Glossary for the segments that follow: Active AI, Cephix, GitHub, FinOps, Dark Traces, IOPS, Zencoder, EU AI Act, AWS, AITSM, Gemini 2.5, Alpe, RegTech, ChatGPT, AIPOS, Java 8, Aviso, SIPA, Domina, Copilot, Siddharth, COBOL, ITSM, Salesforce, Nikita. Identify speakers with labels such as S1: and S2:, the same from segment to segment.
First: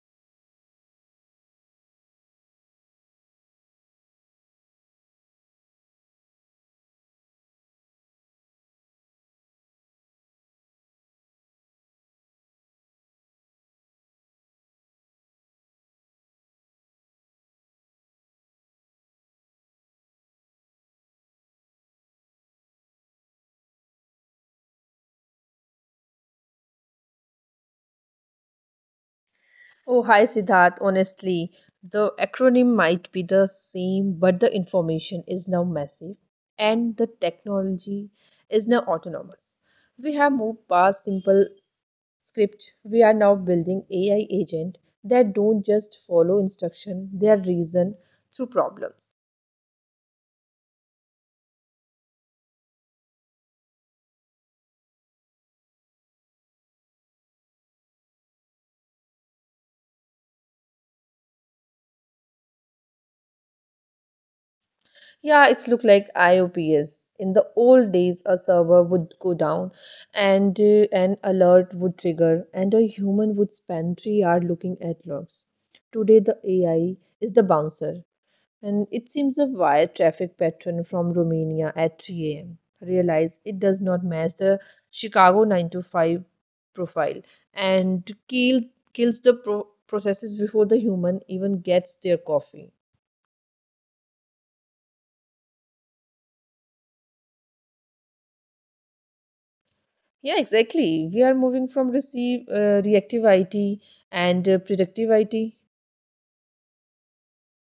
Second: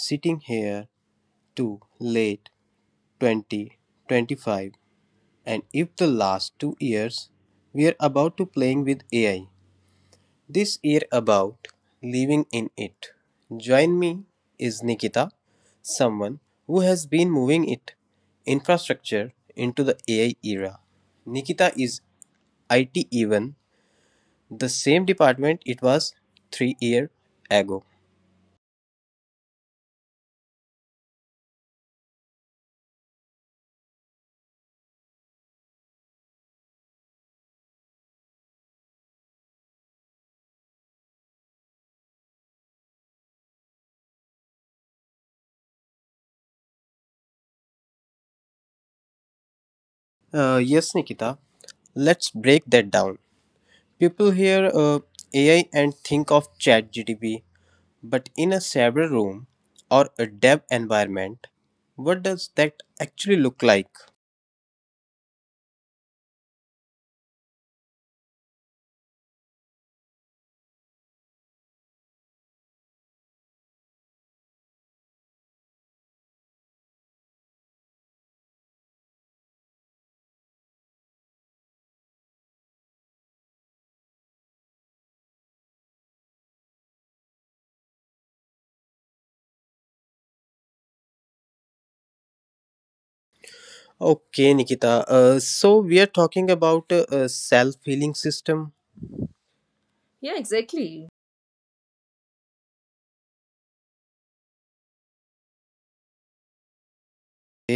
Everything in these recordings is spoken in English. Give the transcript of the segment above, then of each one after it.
S1: sitting here to late 2025 and if the last 2 years we are about to playing with AI. This year about living in it. Join me is Nikita, someone who has been moving it infrastructure into the AI era. Nikita is IT even the same department it was 3 year ago.
S2: Oh, hi Siddharth. Honestly, the acronym might be the same, but the information is now massive and the technology is now autonomous. We have moved past simple script. We are now building AI agent that don't just follow instruction, they are reason through problems.
S1: Yes, Nikita. Let's break that down. People hear AI and think of ChatGPT, but in a server room or a dev environment, what does that actually look like?
S2: Yeah, it's look like IOPS. In the old days, a server would go down, and an alert would trigger, and a human would spend 3 hours looking at logs. Today, the AI is the bouncer, and it seems a wire traffic pattern from Romania at 3 a.m. Realize it does not match the Chicago 9 to 5 profile, and kills the processes before the human even gets their coffee.
S1: Okay, Nikita. So we are talking about a self-healing system.
S2: Yeah,
S1: Yeah, exactly.
S2: exactly. We are moving from receive reactive IT and predictive IT.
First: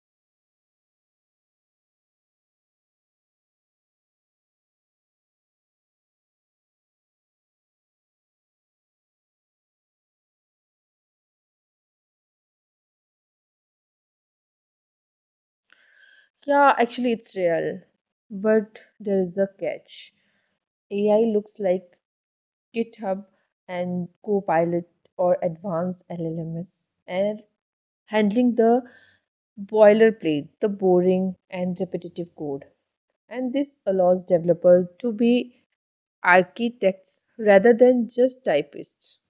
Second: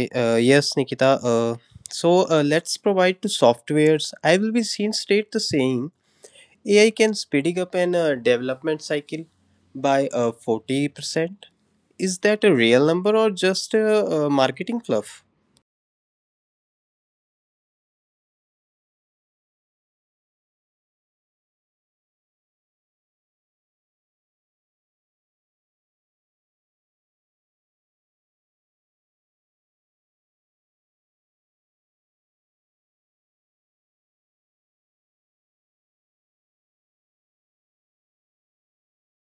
S1: Yes, Nikita. So let's provide to softwares. I will be seen state the same. AI can speeding up an development cycle by 40%. Is that a real number or just a marketing fluff?
S2: Yeah, actually, it's real. But there is a catch. AI looks like GitHub and Copilot or advanced LLMs and handling the boilerplate, the boring and repetitive code. And this allows developers to be architects rather than just typists.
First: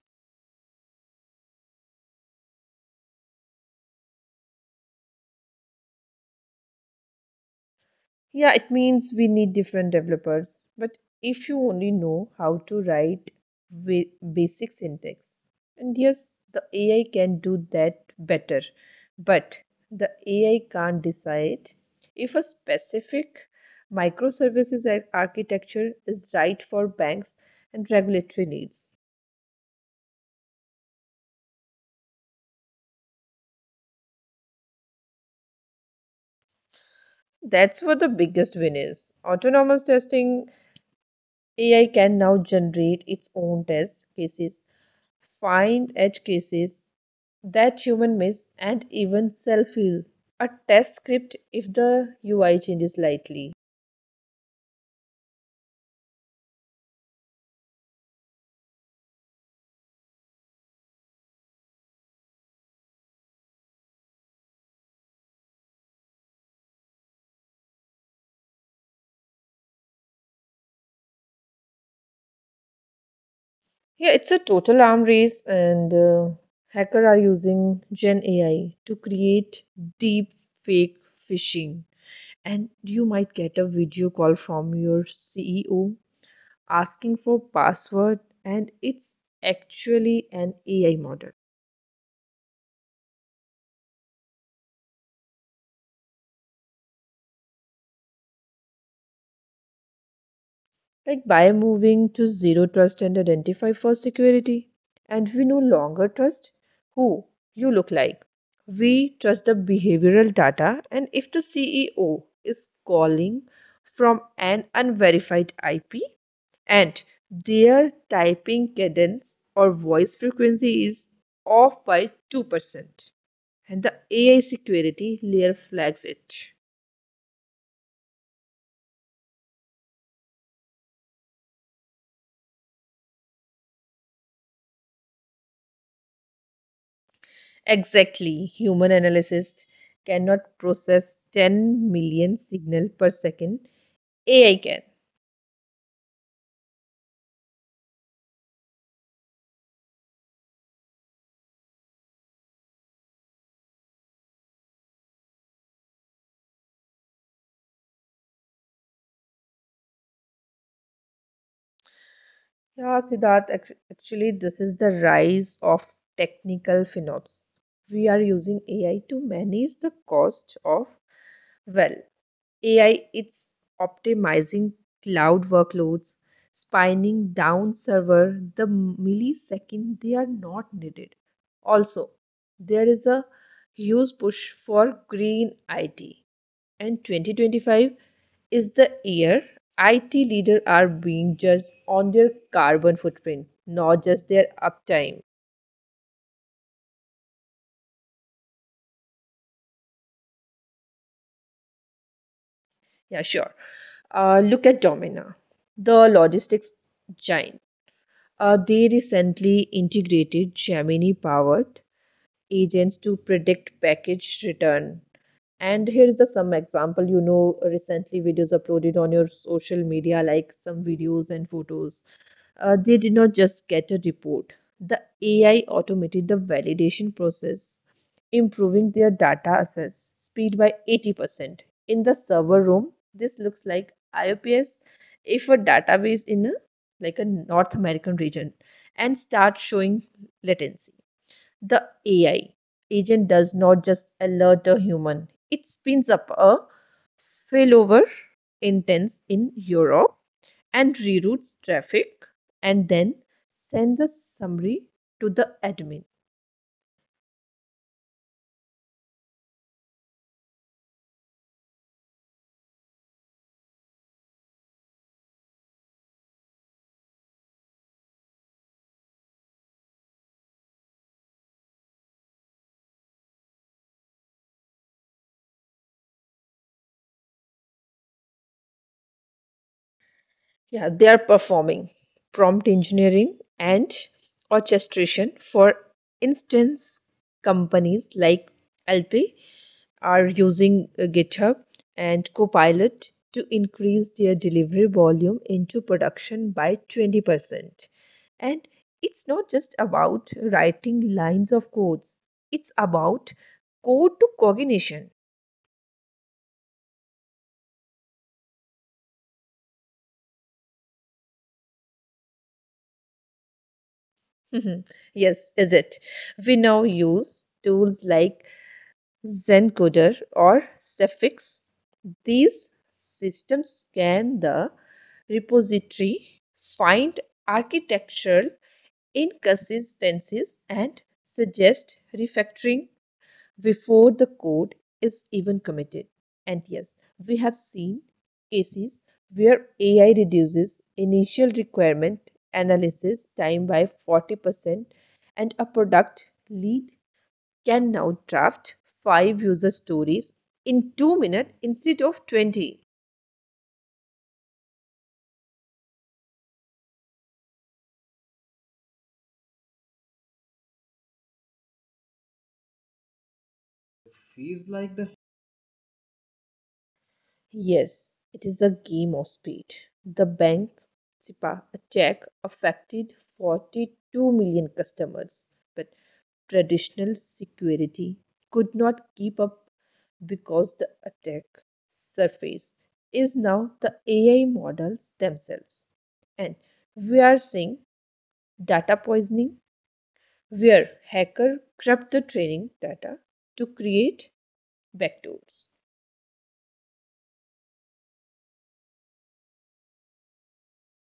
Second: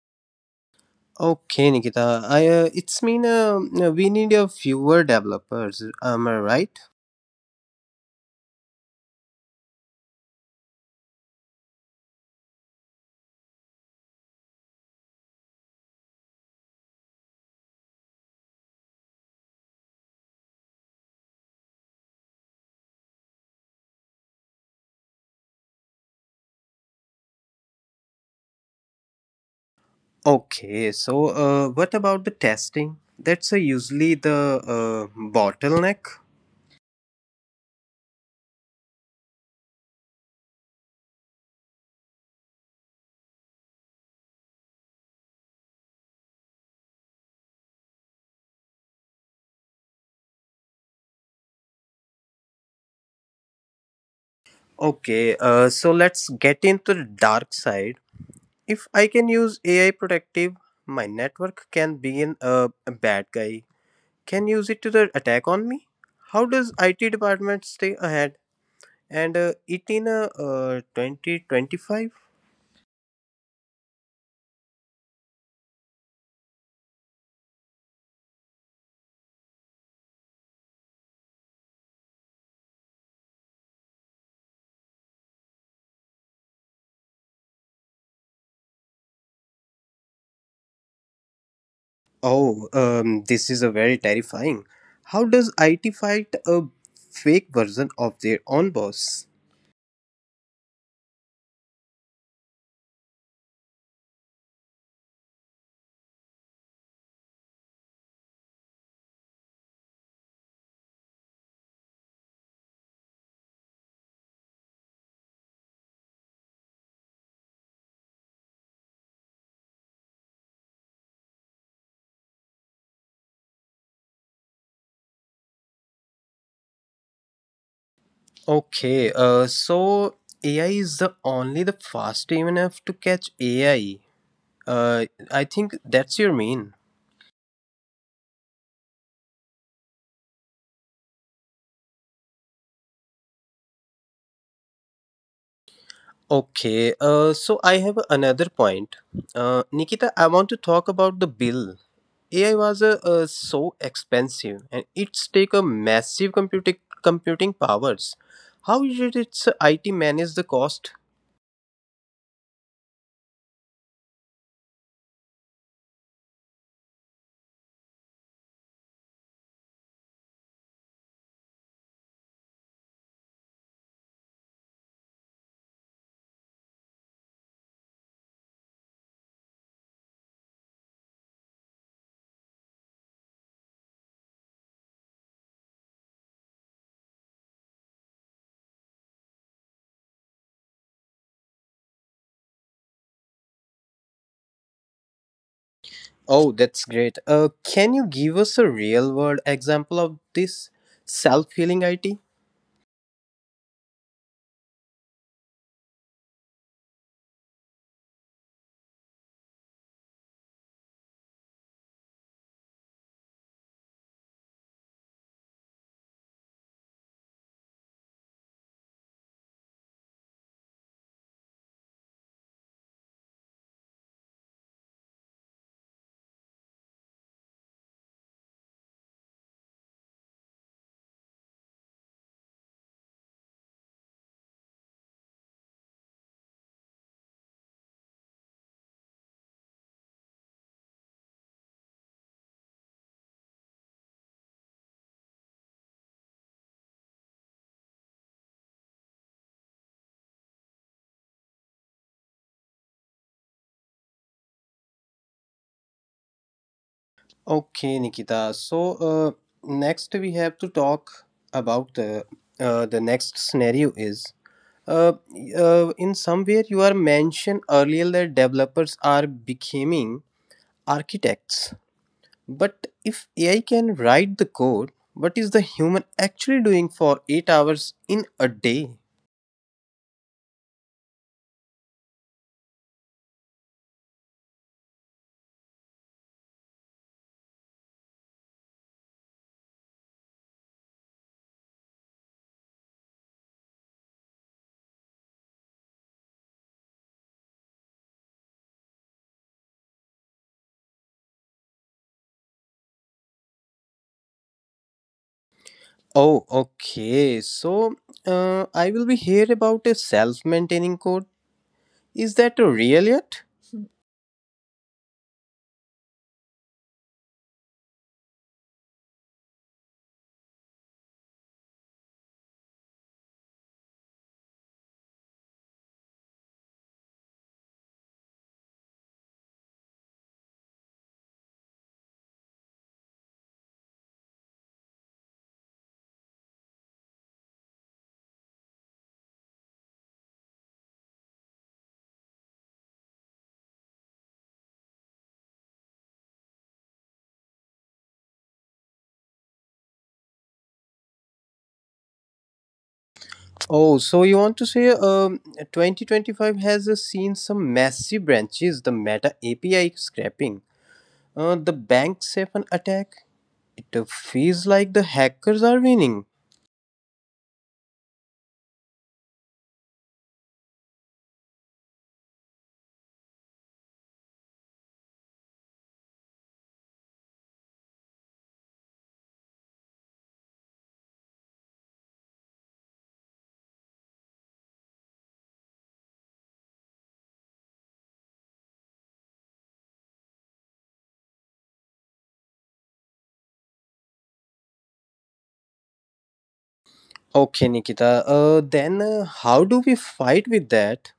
S1: Okay, Nikita. I it's mean we need a fewer developers. Am I right?
S2: Yeah, it means we need different developers. But if you only know how to write basic syntax, and yes, the AI can do that better, but the AI can't decide if a specific microservices architecture is right for banks and regulatory needs.
S1: Okay. So, what about the testing? That's usually the bottleneck.
S2: That's where the biggest win is. Autonomous testing AI can now generate its own test cases, find edge cases that human miss and even self heal. A test script if the UI changes slightly.
S1: Okay. So let's get into the dark side. If I can use AI productive, my network can be a bad guy. Can use it to the attack on me? How does IT department stay ahead and it in 2025?
S2: Yeah, it's a total arm race, and hackers are using Gen AI to create deep fake phishing. And you might get a video call from your CEO asking for password, and it's actually an AI model.
S1: Oh, this is a very terrifying. How does IT fight a fake version of their own boss?
S2: Like by moving to zero trust and identify for security, and we no longer trust who you look like. We trust the behavioral data, and if the CEO is calling from an unverified IP, and their typing cadence or voice frequency is off by 2%, and the AI security layer flags it.
S1: Okay, so AI is the only the fast enough to catch AI. I think that's your mean.
S2: Exactly. Human analysts cannot process 10 million signal per second. AI can.
S1: Okay, so I have another point. Nikita, I want to talk about the bill. AI was so expensive and it's take a massive computing powers. How did its IT manage the cost?
S2: Yeah, Siddharth, actually, this is the rise of technical FinOps. We are using AI to manage the cost of, well, AI. It's optimizing cloud workloads, spinning down server the millisecond they are not needed. Also, there is a huge push for green IT, and 2025 is the year IT leaders are being judged on their carbon footprint, not just their uptime.
S1: Oh, that's great. Can you give us a real world example of this self healing IT?
S2: Yeah, sure. Look at Domina, the logistics giant. They recently integrated Gemini-powered agents to predict package return. And here's the some example, you know, recently videos uploaded on your social media, like some videos and photos. They did not just get a report. The AI automated the validation process, improving their data access speed by 80%. In the server room, this looks like IOPS if a database in a like a North American region and start showing latency. The AI agent does not just alert a human, it spins up a failover instance in Europe and reroutes traffic and then sends a summary to the admin.
S1: Okay, Nikita. So uh, next we have to talk about the next scenario is uh, in somewhere you are mentioned earlier that developers are becoming architects. But if AI can write the code, what is the human actually doing for 8 hours in a day?
S2: Yeah, they are performing prompt engineering and orchestration. For instance, companies like Alpe are using GitHub and Copilot to increase their delivery volume into production by 20%. And it's not just about writing lines of codes, it's about code to cognition.
S1: Oh, okay. So, I will be here about a self maintaining code. Is that real yet?
S2: Yes, is it? We now use tools like Zencoder or Cephix. These systems scan the repository, find architectural inconsistencies and suggest refactoring before the code is even committed. And yes, we have seen cases where AI reduces initial requirement analysis time by 40%, and a product lead can now draft 5 user stories in 2 minutes instead of 20.
S1: Oh, so you want to say 2025 has seen some massive branches, the Meta API scrapping, the bank Safen attack. It feels like the hackers are winning.
S2: Yes, it is a game of speed. The bank SIPA attack affected 42 million customers, but traditional security could not keep up because the attack surface is now the AI models themselves. And we are seeing data poisoning where hacker corrupt the training data to create backdoors.
S1: Okay, Nikita, then how do we fight with that?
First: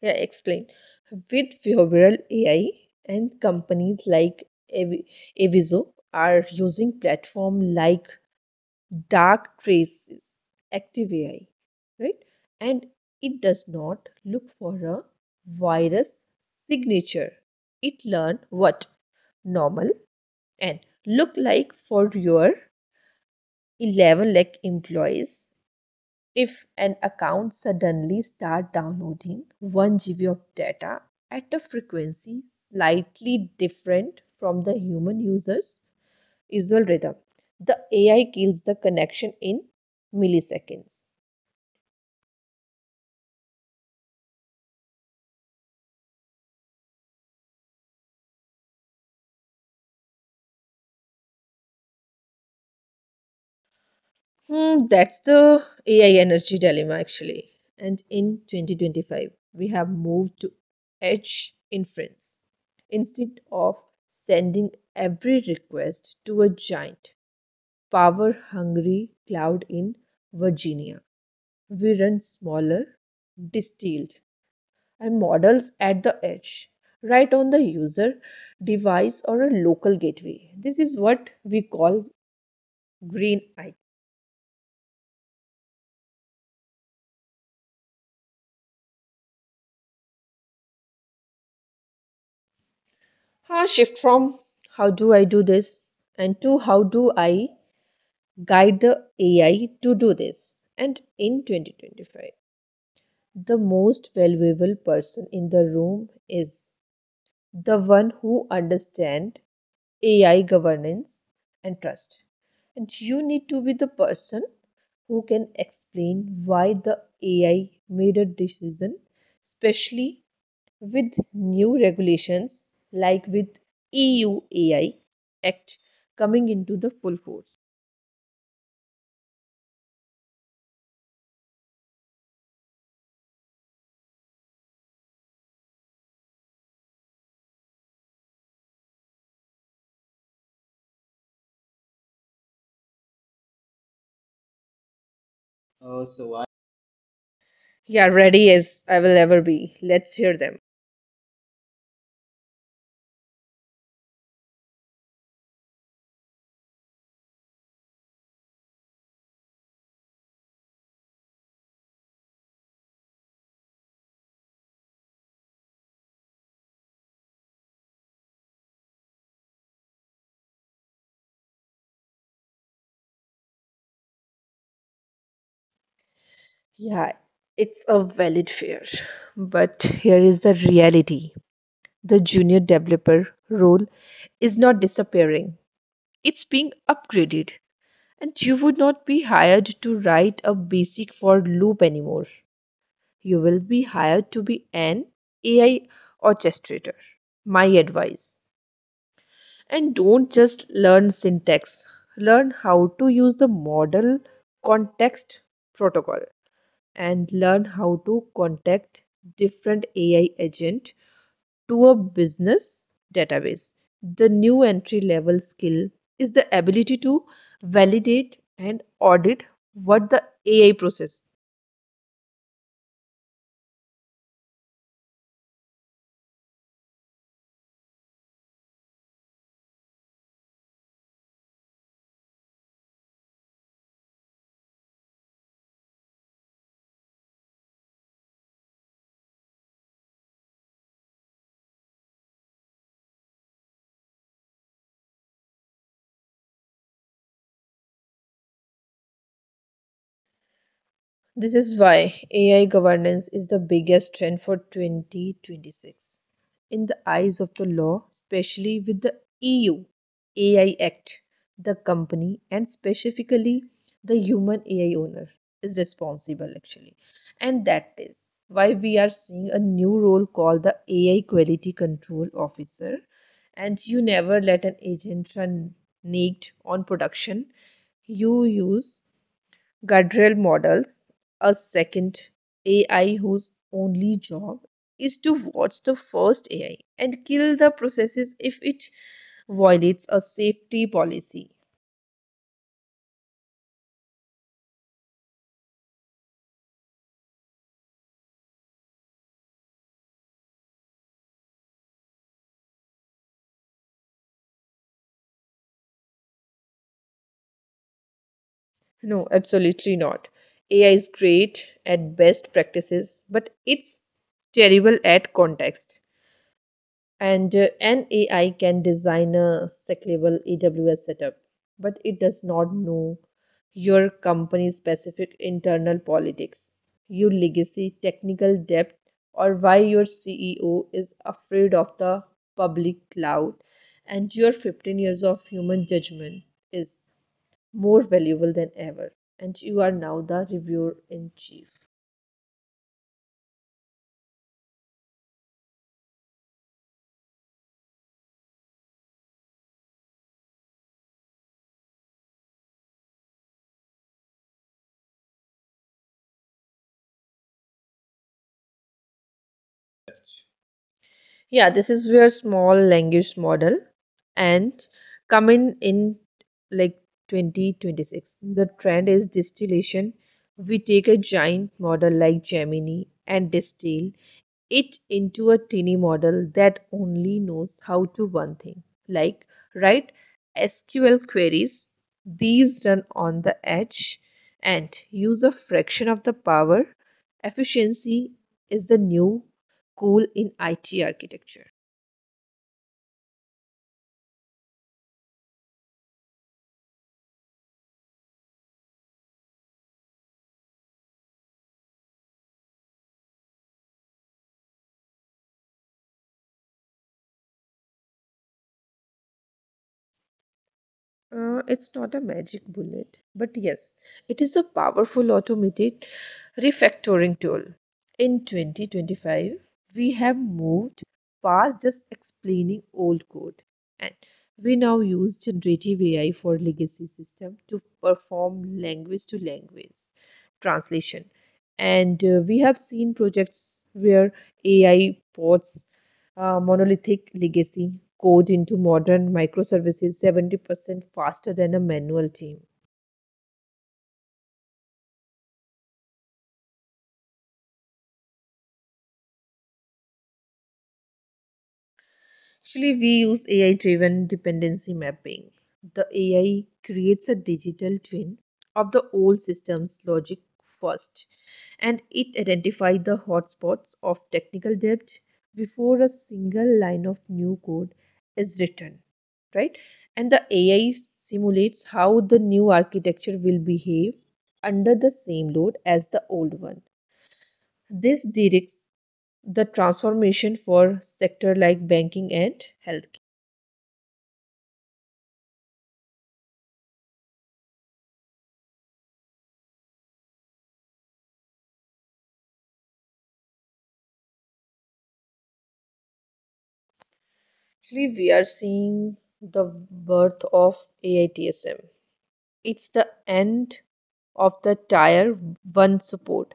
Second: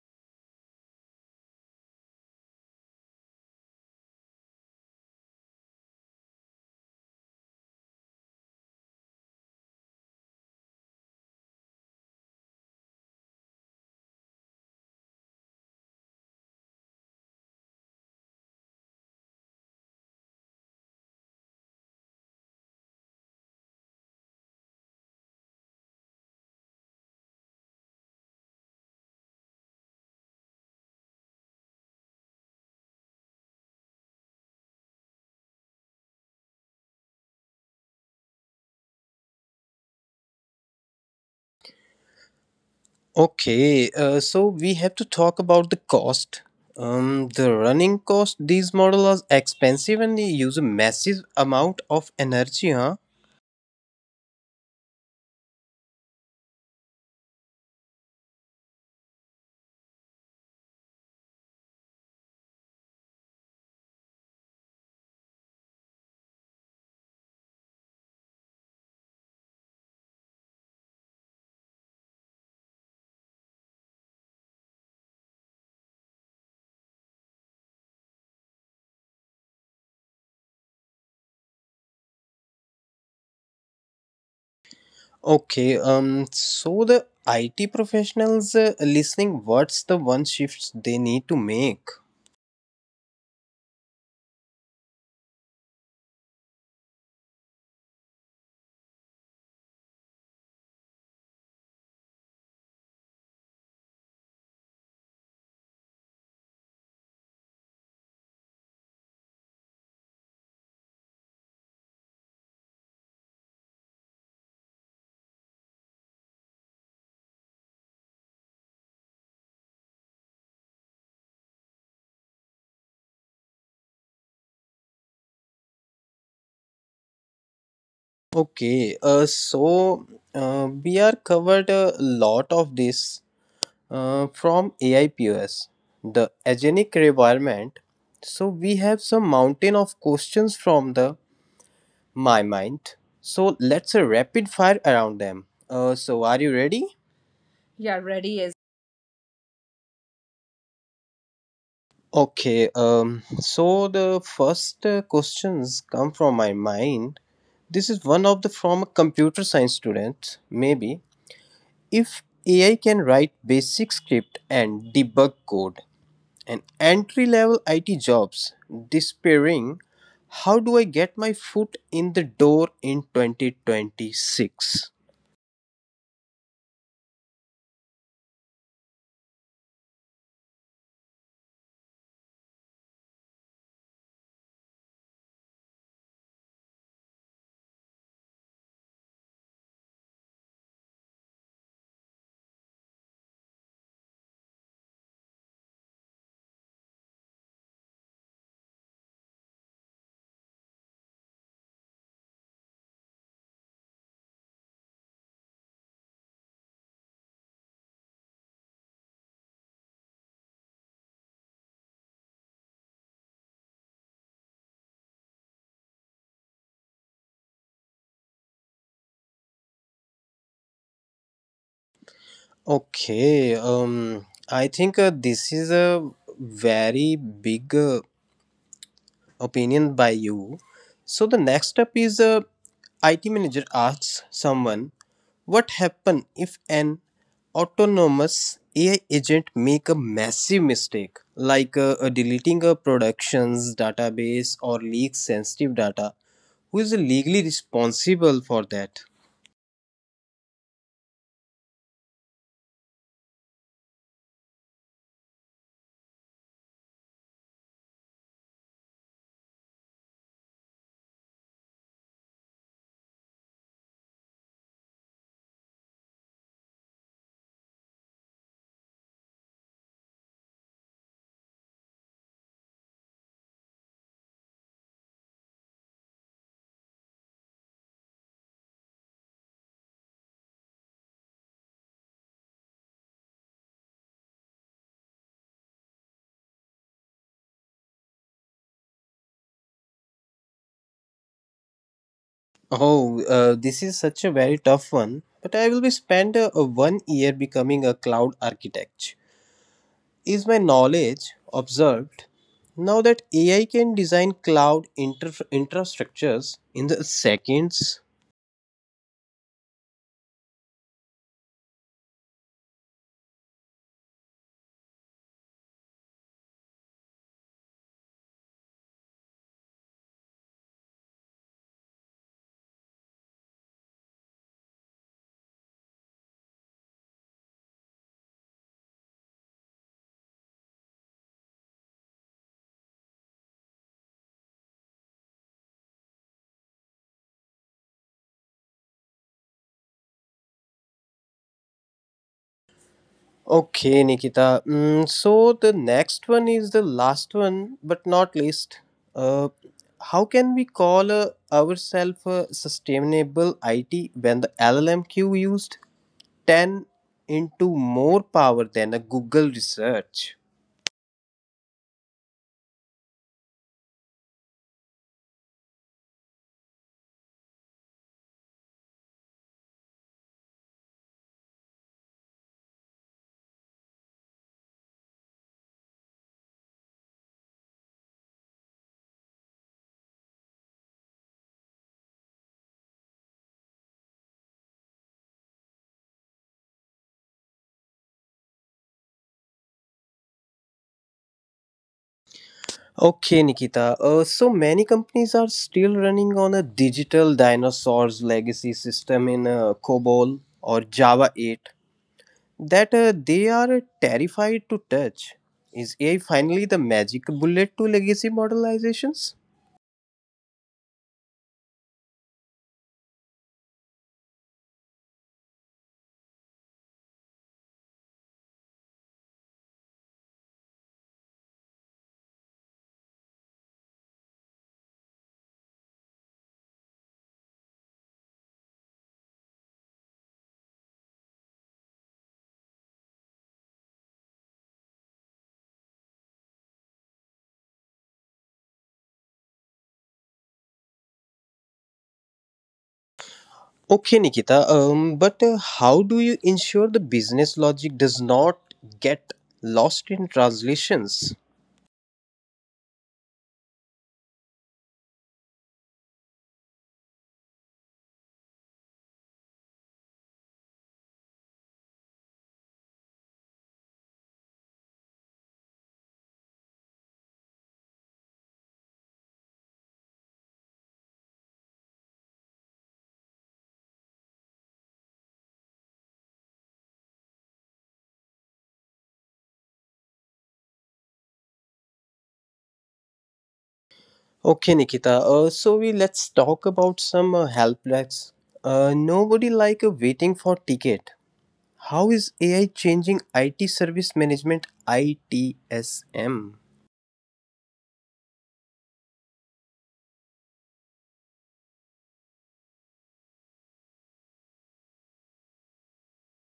S2: Yeah, explain. With behavioral AI, and companies like Avi- Aviso are using platform like Dark Traces, Active AI, right? And it does not look for a virus signature. It learn what normal and look like for your 11 lakh employees. If an account suddenly start downloading 1 GB of data at a frequency slightly different from the human user's usual rhythm, the AI kills the connection in milliseconds.
S1: Okay, so we have to talk about the cost. The running cost, these models are expensive and they use a massive amount of energy, huh?
S2: Hmm, that's the AI energy dilemma actually. And in 2025, we have moved to edge inference. Instead of sending every request to a giant, power-hungry cloud in Virginia. We run smaller, distilled, and models at the edge, right on the user device or a local gateway. This is what we call green eye.
S1: Okay, so the IT professionals listening, what's the one shifts they need to make?
S2: Ah, shift from how do I do this and to how do I guide the AI to do this. And in 2025, the most valuable person in the room is the one who understands AI governance and trust. And you need to be the person who can explain why the AI made a decision, especially with new regulations like with EU AI Act coming into the full force.
S1: Okay, so we are covered a lot of this from AIPOS, the agenic requirement. So we have some mountain of questions from the My mind. So let's rapid fire around them. So are you ready? Yeah,
S2: Yeah,
S1: ready
S2: ready
S1: is.
S2: as I will ever be. Let's hear them.
S1: Okay, so the first questions come from my mind. This is one of the from a computer science student, maybe. If AI can write basic script and debug code and entry level IT jobs despairing, how do I get my foot in the door in 2026?
S2: Yeah, it's a valid fear. But here is the reality: the junior developer role is not disappearing, it's being upgraded, and you would not be hired to write a basic for loop anymore. You will be hired to be an AI orchestrator. My advice: and don't just learn syntax, learn how to use the model context protocol, and learn how to contact different AI agent to a business database. The new entry level skill is the ability to validate and audit what the AI process.
S1: Okay, I think this is a very big opinion by you. So the next step is IT manager asks someone, "What happen if an autonomous AI agent make a massive mistake, like deleting a production's database or leaks sensitive data? Who is legally responsible for that?"
S2: This is why AI governance is the biggest trend for 2026. In the eyes of the law, especially with the EU AI Act, the company and specifically the human AI owner is responsible actually. And that is why we are seeing a new role called the AI Quality Control Officer. And you never let an agent run naked on production. You use guardrail models, a second AI whose only job is to watch the first AI and kill the processes if it violates a safety policy.
S1: Oh, this is such a very tough one. But I will be spend 1 year becoming a cloud architect. Is my knowledge observed now that AI can design cloud infrastructures in the seconds?
S2: No, absolutely not. AI is great at best practices, but it's terrible at context. And an AI can design a scalable AWS setup, but it does not know your company's specific internal politics, your legacy, technical debt, or why your CEO is afraid of the public cloud, and your 15 years of human judgment is more valuable than ever, and you are now the reviewer in chief.
S1: Okay, Nikita. So the next one is the last one, but not least. Uh, how can we call ourselves a sustainable IT when the LLMQ used? 10 into more power than a Google research.
S2: Yeah, this is where small language model and come in like 2026. The trend is distillation. We take a giant model like Gemini and distill it into a tiny model that only knows how to one thing, like write SQL queries. These run on the edge and use a fraction of the power. Efficiency is the new cool in IT architecture.
S1: Okay, Nikita. So many companies are still running on a digital dinosaurs legacy system in COBOL or Java 8 that they are terrified to touch. Is AI finally the magic bullet to legacy modelizations?
S2: It's not a magic bullet, but yes, it is a powerful automated refactoring tool. In 2025, we have moved past just explaining old code, and we now use generative AI for legacy system to perform language to language translation. And we have seen projects where AI bots monolithic legacy code into modern microservices 70% faster than a manual team.
S1: Okay, Nikita. But how do you ensure the business logic does not get lost in translations?
S2: Actually, we use AI driven dependency mapping. The AI creates a digital twin of the old system's logic first, and it identifies the hotspots of technical debt before a single line of new code is written, right? And the AI simulates how the new architecture will behave under the same load as the old one. This directs the transformation for sector like banking and healthcare.
S1: Okay, Nikita. So we let's talk about some help desks. Nobody like waiting for ticket. How is AI changing IT service management ITSM?
S2: Actually, we are seeing the birth of AITSM. It's the end of the tier 1 support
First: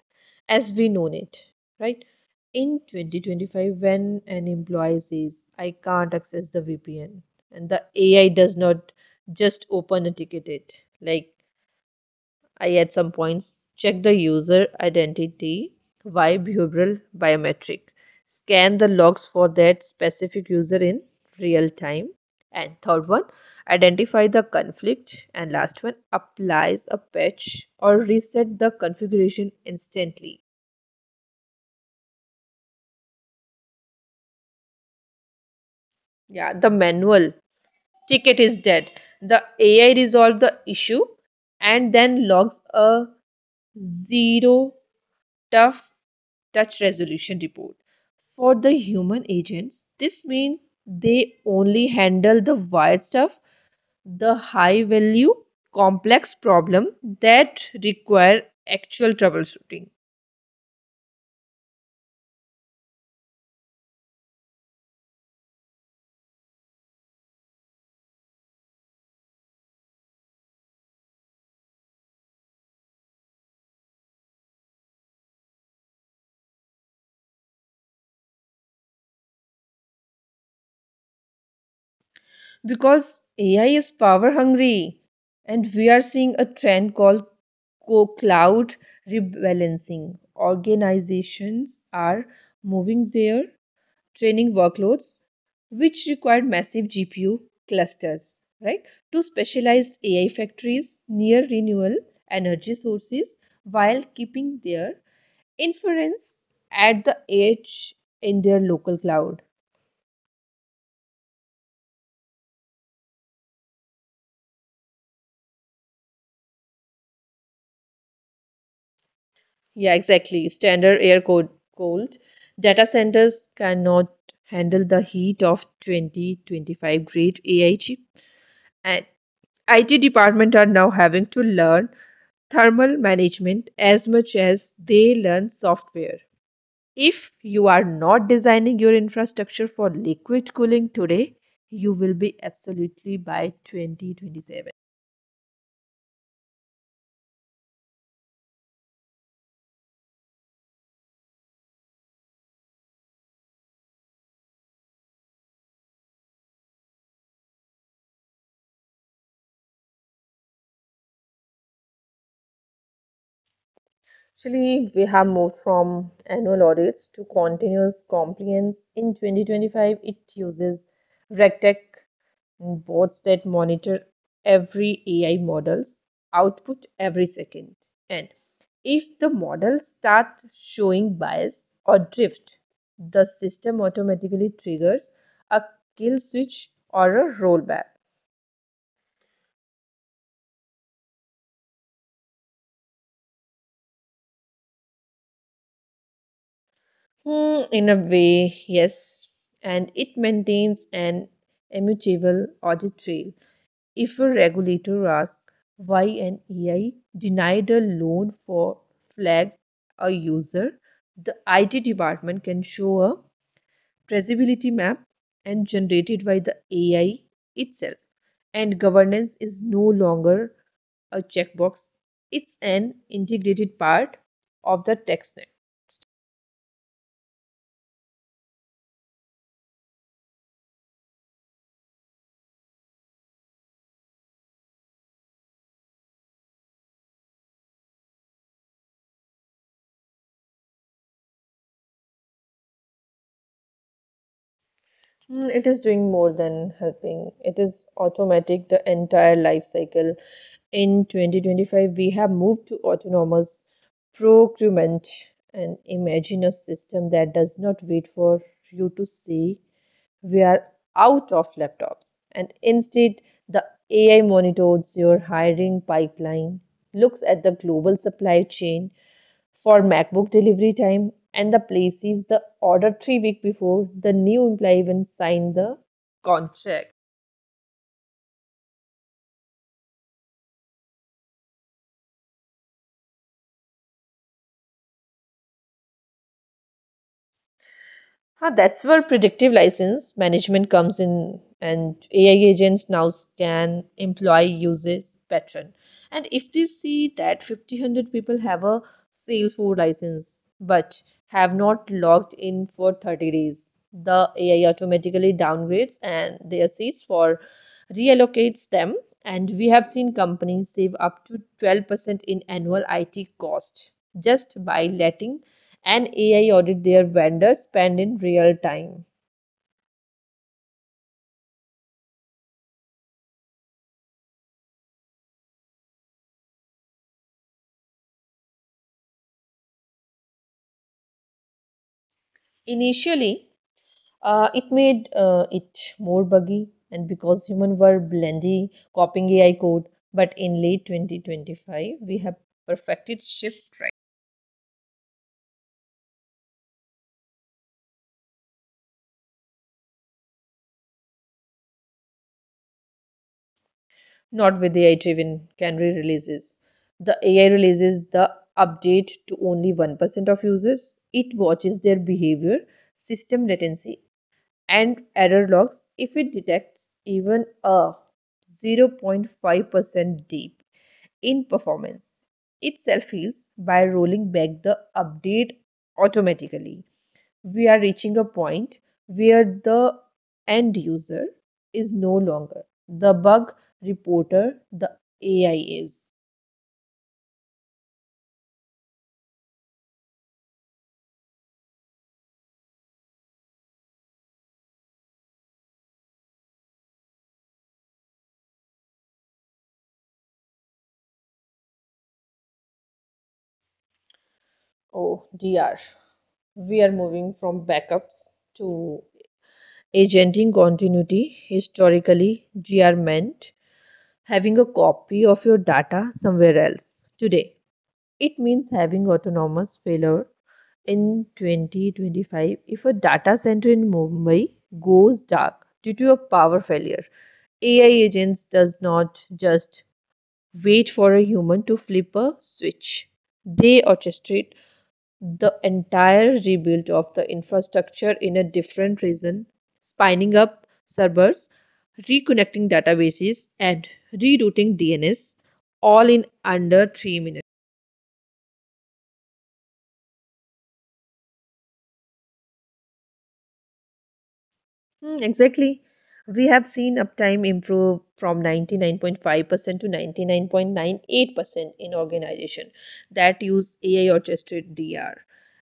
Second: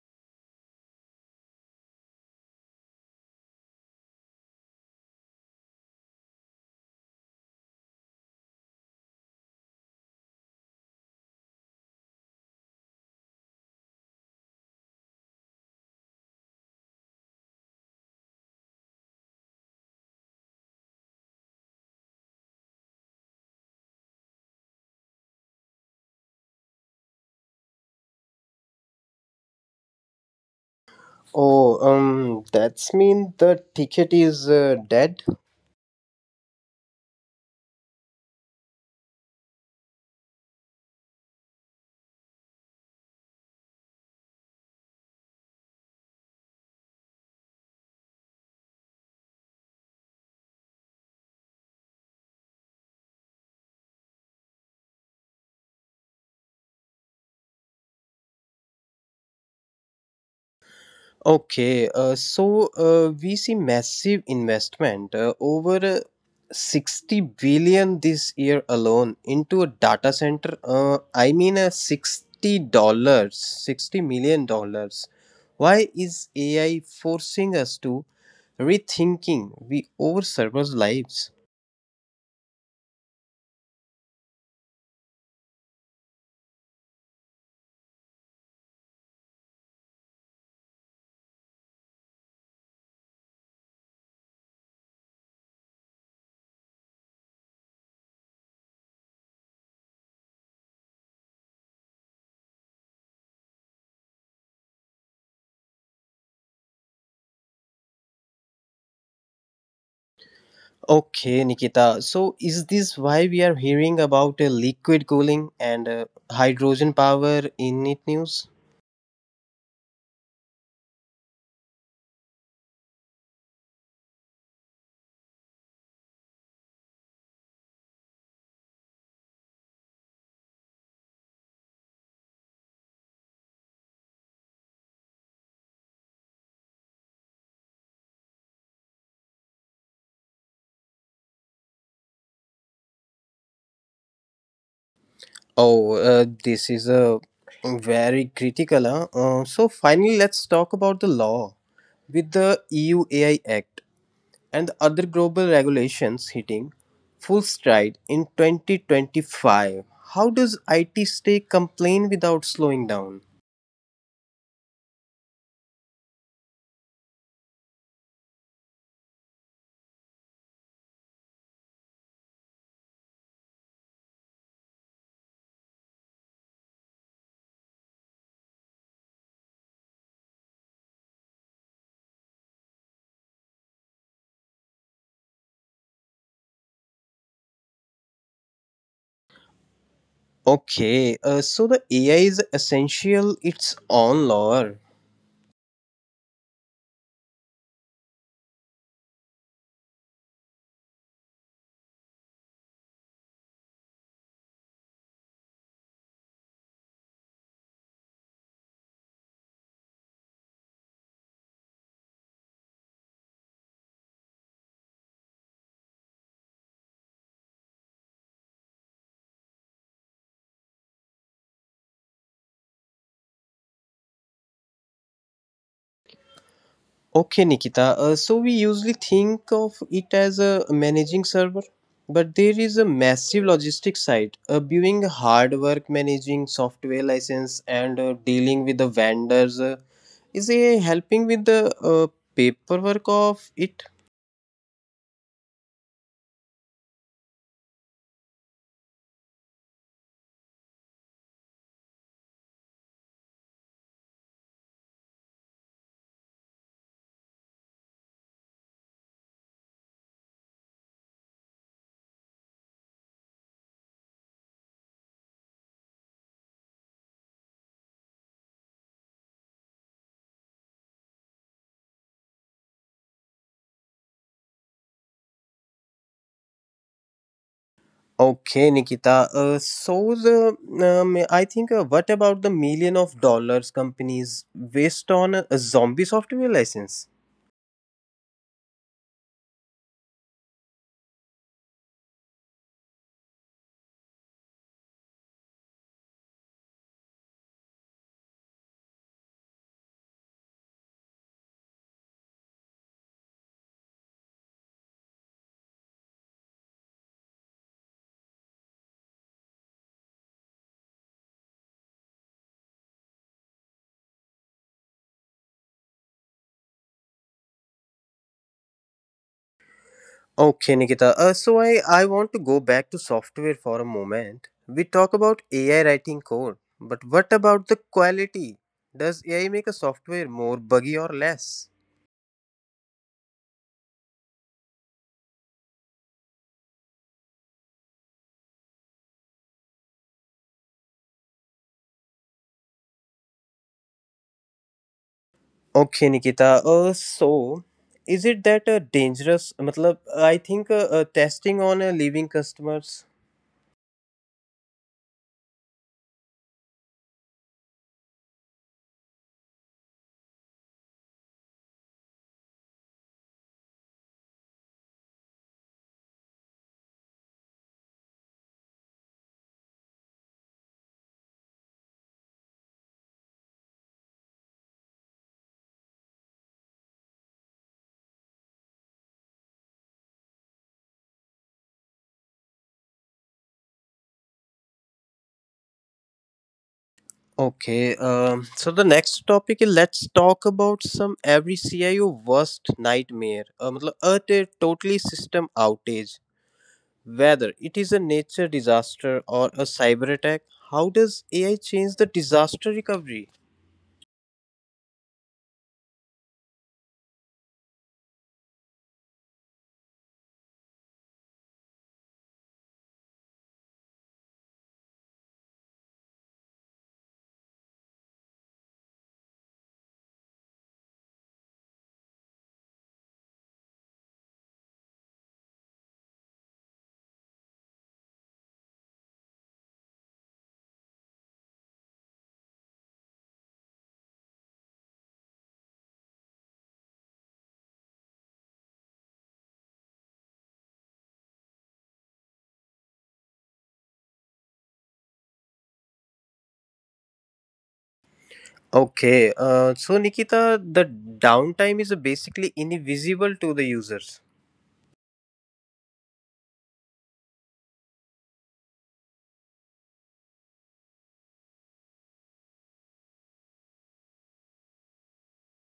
S2: as we know it, right? In 2025, when an employee says, I can't access the VPN, and the AI does not just open a ticket, it like I at some points check the user identity via behavioral biometric, scan the logs for that specific user in real time, and third one, identify the conflict, and last one, applies a patch or reset the configuration instantly.
S1: Oh, that's mean the ticket is dead.
S2: Yeah, the manual ticket is dead. The AI resolved the issue and then logs a zero tough touch resolution report. For the human agents, this means they only handle the wild stuff, the high value, complex problem that require actual troubleshooting.
S1: Okay, so we see massive investment over 60 billion this year alone into a data center. I mean, $60, $60 million. Why is AI forcing us to rethinking we our servers' lives?
S2: Because AI is power hungry, and we are seeing a trend called co cloud rebalancing. Organizations are moving their training workloads, which required massive GPU clusters, right? To specialized AI factories near renewable energy sources while keeping their inference at the edge in their local cloud.
S1: Okay, Nikita. So, is this why we are hearing about liquid cooling and hydrogen power in it news?
S2: Yeah, exactly. Standard air code cold. Data centers cannot handle the heat of 2025 grade AI chip. And IT department are now having to learn thermal management as much as they learn software. If you are not designing your infrastructure for liquid cooling today, you will be absolutely by 2027.
S1: Oh, this is a very critical. Huh? So finally, let's talk about the law. With the EU AI Act and other global regulations hitting full stride in 2025, how does IT stay compliant without slowing down?
S2: Actually, we have moved from annual audits to continuous compliance. In 2025, it uses RegTech bots that monitor every AI model's output every second. And if the models start showing bias or drift, the system automatically triggers a kill switch or a rollback.
S1: Okay, so the AI is essential its own law.
S2: Hmm, in a way, yes, and it maintains an immutable audit trail. If a regulator asks why an AI denied a loan for flag a user, the IT department can show a traceability map and generated by the AI itself. And governance is no longer a checkbox, it's an integrated part of the tech stack.
S1: Okay, Nikita. So we usually think of it as a managing server, but there is a massive logistics side. Doing hard work, managing software license, and dealing with the vendors is a helping with the uh, paperwork of it.
S2: Mm, it is doing more than helping. It is automatic the entire life cycle. In 2025, we have moved to autonomous procurement and imagine a system that does not wait for you to say we are out of laptops and instead the AI monitors your hiring pipeline, looks at the global supply chain for macbook delivery time and the places the order 3 weeks before the new employee even signed the contract.
S1: Okay, Nikita. So the I think what about the million of dollars companies waste on a zombie software license?
S2: Ah, that's where predictive license management comes in, and AI agents now scan employee usage pattern. And if they see that 50, people have a Salesforce license but have not logged in for 30 days, the AI automatically downgrades and their seats for reallocates them. And we have seen companies save up to 12% in annual IT cost just by letting and AI audit their vendor spend in real time.
S1: Okay, Nikita. So I want to go back to software for a moment. We talk about AI writing code, but what about the quality? Does AI make a software more buggy or less?
S2: Initially, it made it more buggy, and because humans were blindly copying AI code, but in late 2025, we have perfected shift right,
S1: Okay, Nikita. So is it that dangerous? Matlab, I think testing on leaving customers.
S2: not with AI driven canary releases. The AI releases the update to only 1% of users. It watches their behavior, system latency, and error logs if it detects even a 0.5% dip in performance. It self heals by rolling back the update automatically. We are reaching a point where the end user is no longer the bug reporter, the AI is.
S1: Okay, so the next topic is let's talk about some every CIO worst nightmare. Matlab, a totally system outage. Whether it is a nature disaster or a cyber attack, how does AI change the disaster recovery?
S2: Oh, DR. We are moving from backups to agenting continuity. Historically, GR meant having a copy of your data somewhere else today. It means having autonomous failure in 2025 if a data center in Mumbai goes dark due to a power failure. AI agents does not just wait for a human to flip a switch. They orchestrate the entire rebuild of the infrastructure in a different region, spinning up servers, reconnecting databases, and rerouting DNS all in under 3 minutes.
S1: Okay, so Nikita, the downtime is basically invisible to the users.
S2: Hmm. Exactly. We have seen uptime improve from 99.5% to 99.98% in organization that use AI orchestrated DR.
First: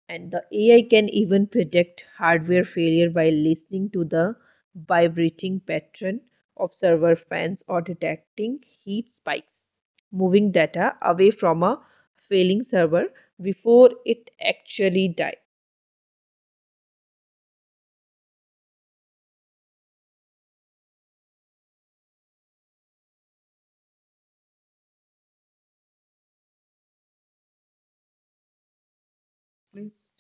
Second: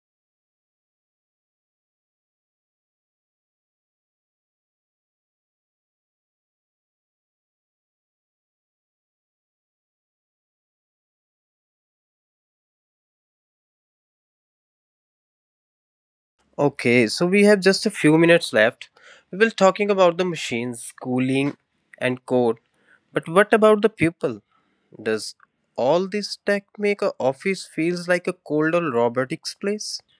S2: And the AI can even predict hardware failure by listening to the vibrating pattern of server fans or detecting heat spikes, moving data away from a failing server before it actually dies.
S1: Okay, so we have just a few minutes left. We will talking about the machines, cooling, and code. But what about the people? Does all this tech make a office feels like a cold or robotics place?
S2: Please?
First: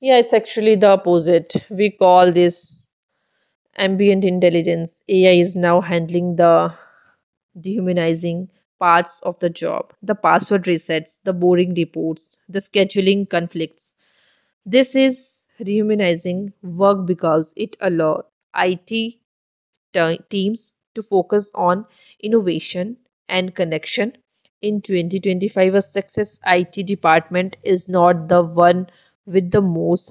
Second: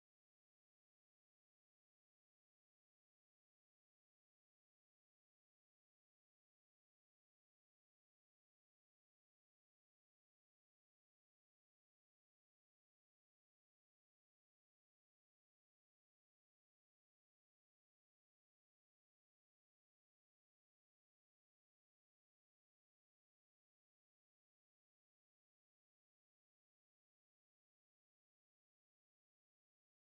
S2: Yeah, it's actually the opposite. We call this ambient intelligence. AI is now handling the dehumanizing parts of the job, the password resets, the boring reports, the scheduling conflicts. This is rehumanizing work because it allows IT te- teams to focus on innovation and connection. In 2025, a success IT department is not the one with the most,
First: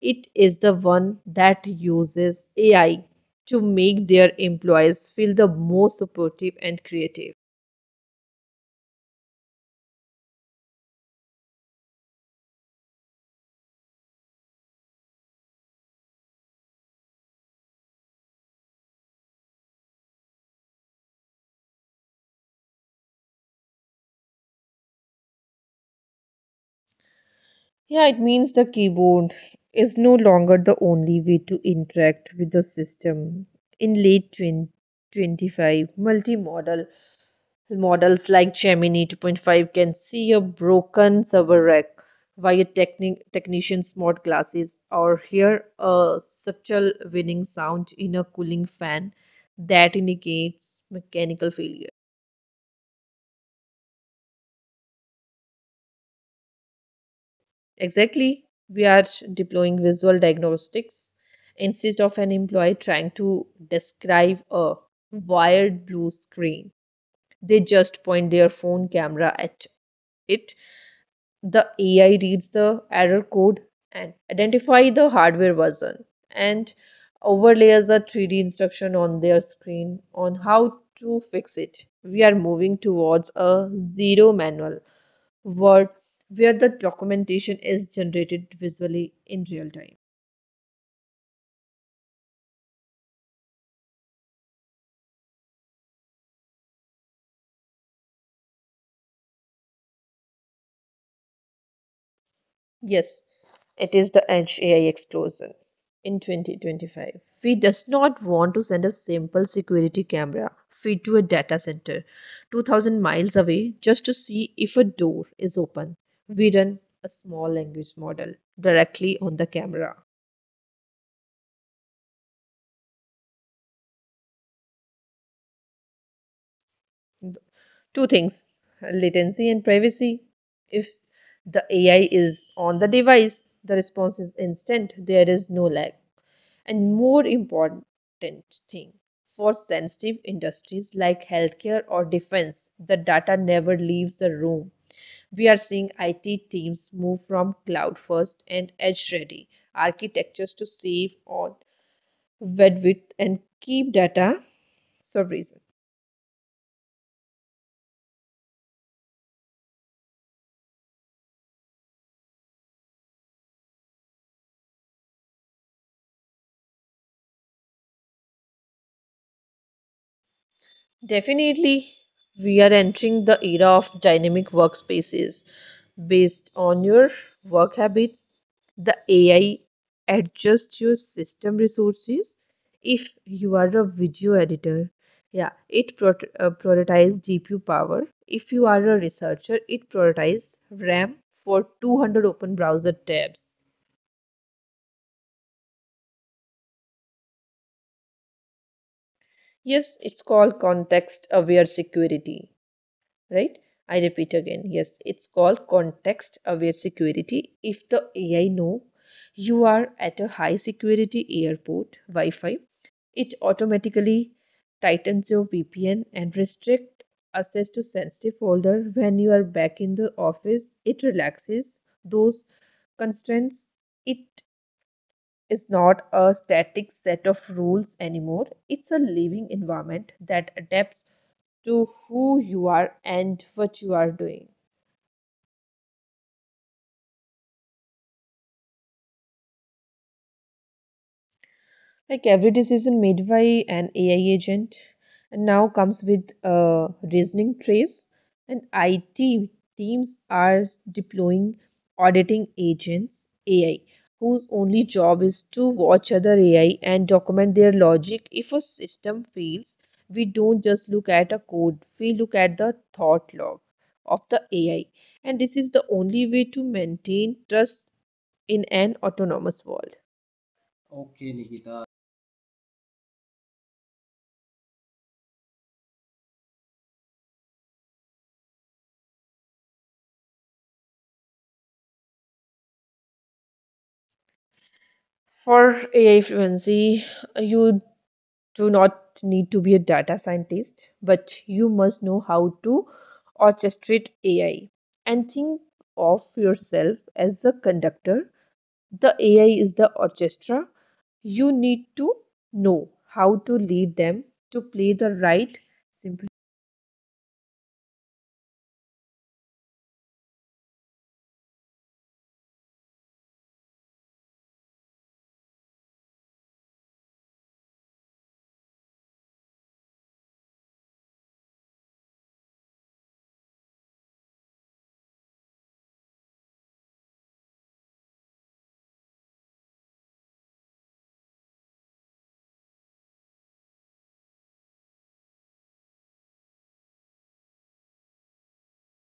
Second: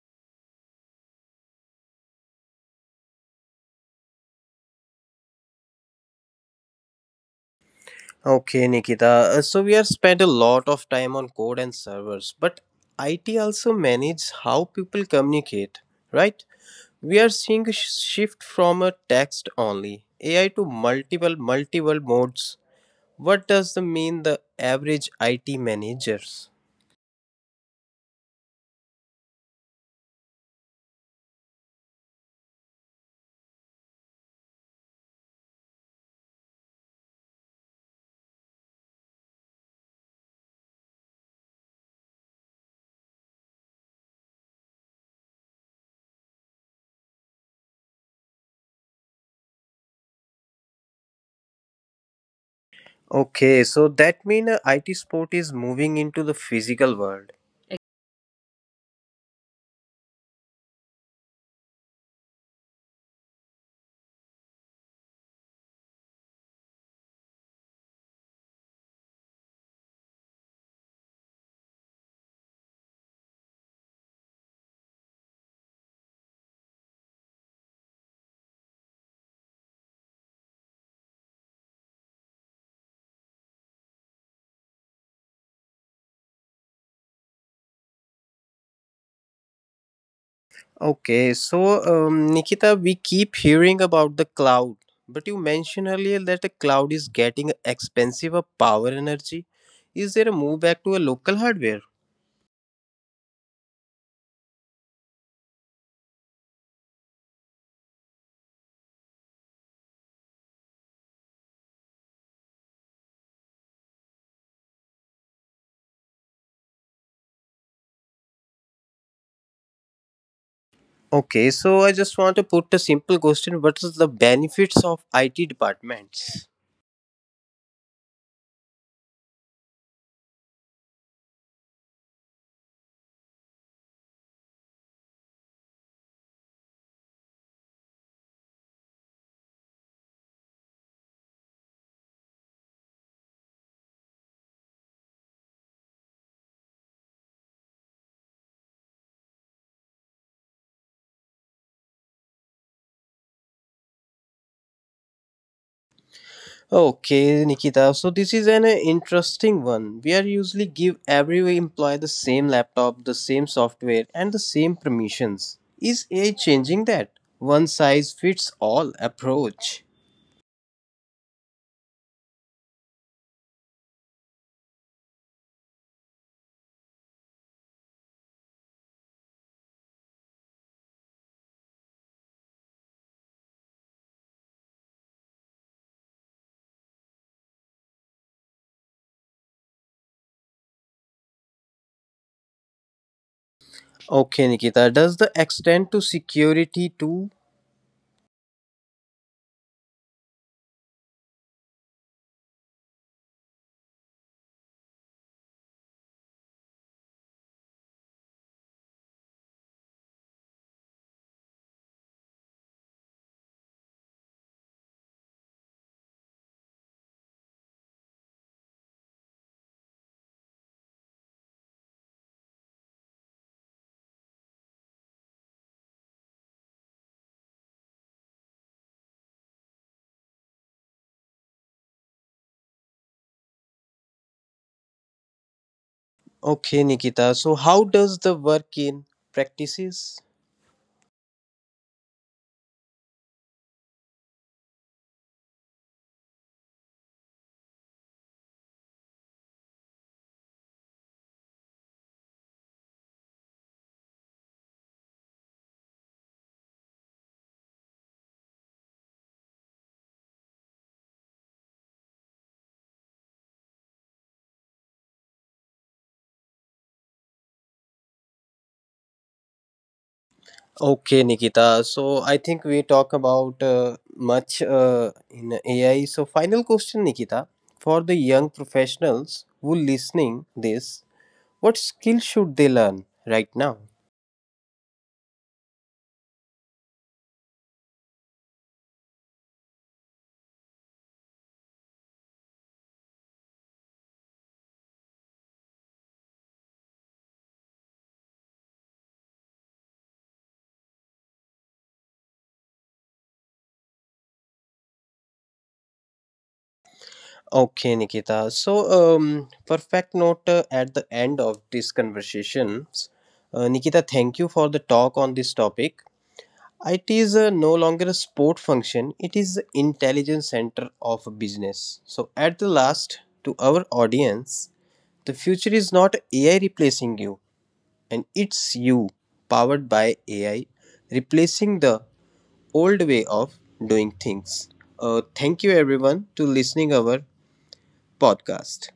S2: it is the one that uses AI to make their employees feel the most supportive and creative.
S1: Okay, Nikita. So we have spent a lot of time on code and servers, but IT also manages how people communicate, right? We are seeing a shift from a text only AI to multiple modes. What does the mean the average IT managers?
S2: Yeah, it means the keyboard is no longer the only way to interact with the system. In late 2025, multimodal models like Gemini 2.5 can see a broken server rack via technician smart glasses or hear a subtle whining sound in a cooling fan that indicates mechanical failure.
S1: Okay, so that means IT support is moving into the physical world.
S2: Exactly, we are deploying visual diagnostics instead of an employee trying to describe a wired blue screen. They just point their phone camera at it, the AI reads the error code and identify the hardware version and overlays a 3D instruction on their screen on how to fix it. We are moving towards a zero manual world where the documentation is generated visually in real time.
S1: Okay, so Nikita, we keep hearing about the cloud, but you mentioned earlier that the cloud is getting expensive of power energy. Is there a move back to a local hardware?
S2: Yes, it is the Edge AI explosion in 2025. We does not want to send a simple security camera feed to a data center 2000 miles away just to see if a door is open. We run a small language model directly on the camera.
S1: Okay, so I just want to put a simple question: What is the benefits of IT departments?
S2: Two things, latency and privacy. If the AI is on the device, the response is instant. There is no lag, and more important thing, for sensitive industries like healthcare or defense, the data never leaves the room. We are seeing it teams move from cloud first and edge ready architectures to save on bandwidth and keep data sovereign.
S1: Okay, Nikita. So this is an interesting one. We are usually give every employee the same laptop, the same software, and the same permissions. Is AI changing that? One size fits all approach.
S2: Definitely, we are entering the era of dynamic workspaces based on your work habits. The AI adjusts your system resources. If you are a video editor, yeah, it prioritizes GPU power. If you are a researcher, it prioritizes RAM for 200 open browser tabs.
S1: Okay, Nikita. Does the extend to security too?
S2: Yes, it's called context aware security. Right? I repeat again, yes, it's called context aware security. If the AI know you are at a high security airport Wi-Fi, it automatically tightens your VPN and restrict access to sensitive folder when you are back in the office. It relaxes those constraints. It is not a static set of rules anymore. It's a living environment that adapts to who you are and what you are doing.
S1: Okay, Nikita. So how does the work in practices?
S2: Like every decision made by an AI agent and now comes with a reasoning trace, and IT teams are deploying auditing agents AI whose only job is to watch other AI and document their logic. If a system fails, we don't just look at a code, we look at the thought log of the AI. And this is the only way to maintain trust in an autonomous world.
S1: Okay,
S2: Okay, Nikita.
S1: Nikita. So I think we talk about much in AI. So final question, Nikita, for the young professionals who listening this, what skill should they learn right now?
S2: For AI fluency, you do not need to be a data scientist, but you must know how to orchestrate AI and think of yourself as a conductor. The AI is the orchestra. You need to know how to lead them to play the right symphony.
S1: Okay, Nikita. So perfect note at the end of this conversation. Nikita, thank you for the talk on this topic. It is no longer a sport function, it is the intelligence center of a business. So, at the last, to our audience, the future is not AI replacing you, and it's you, powered by AI, replacing the old way of doing things. Thank you everyone to listening our podcast.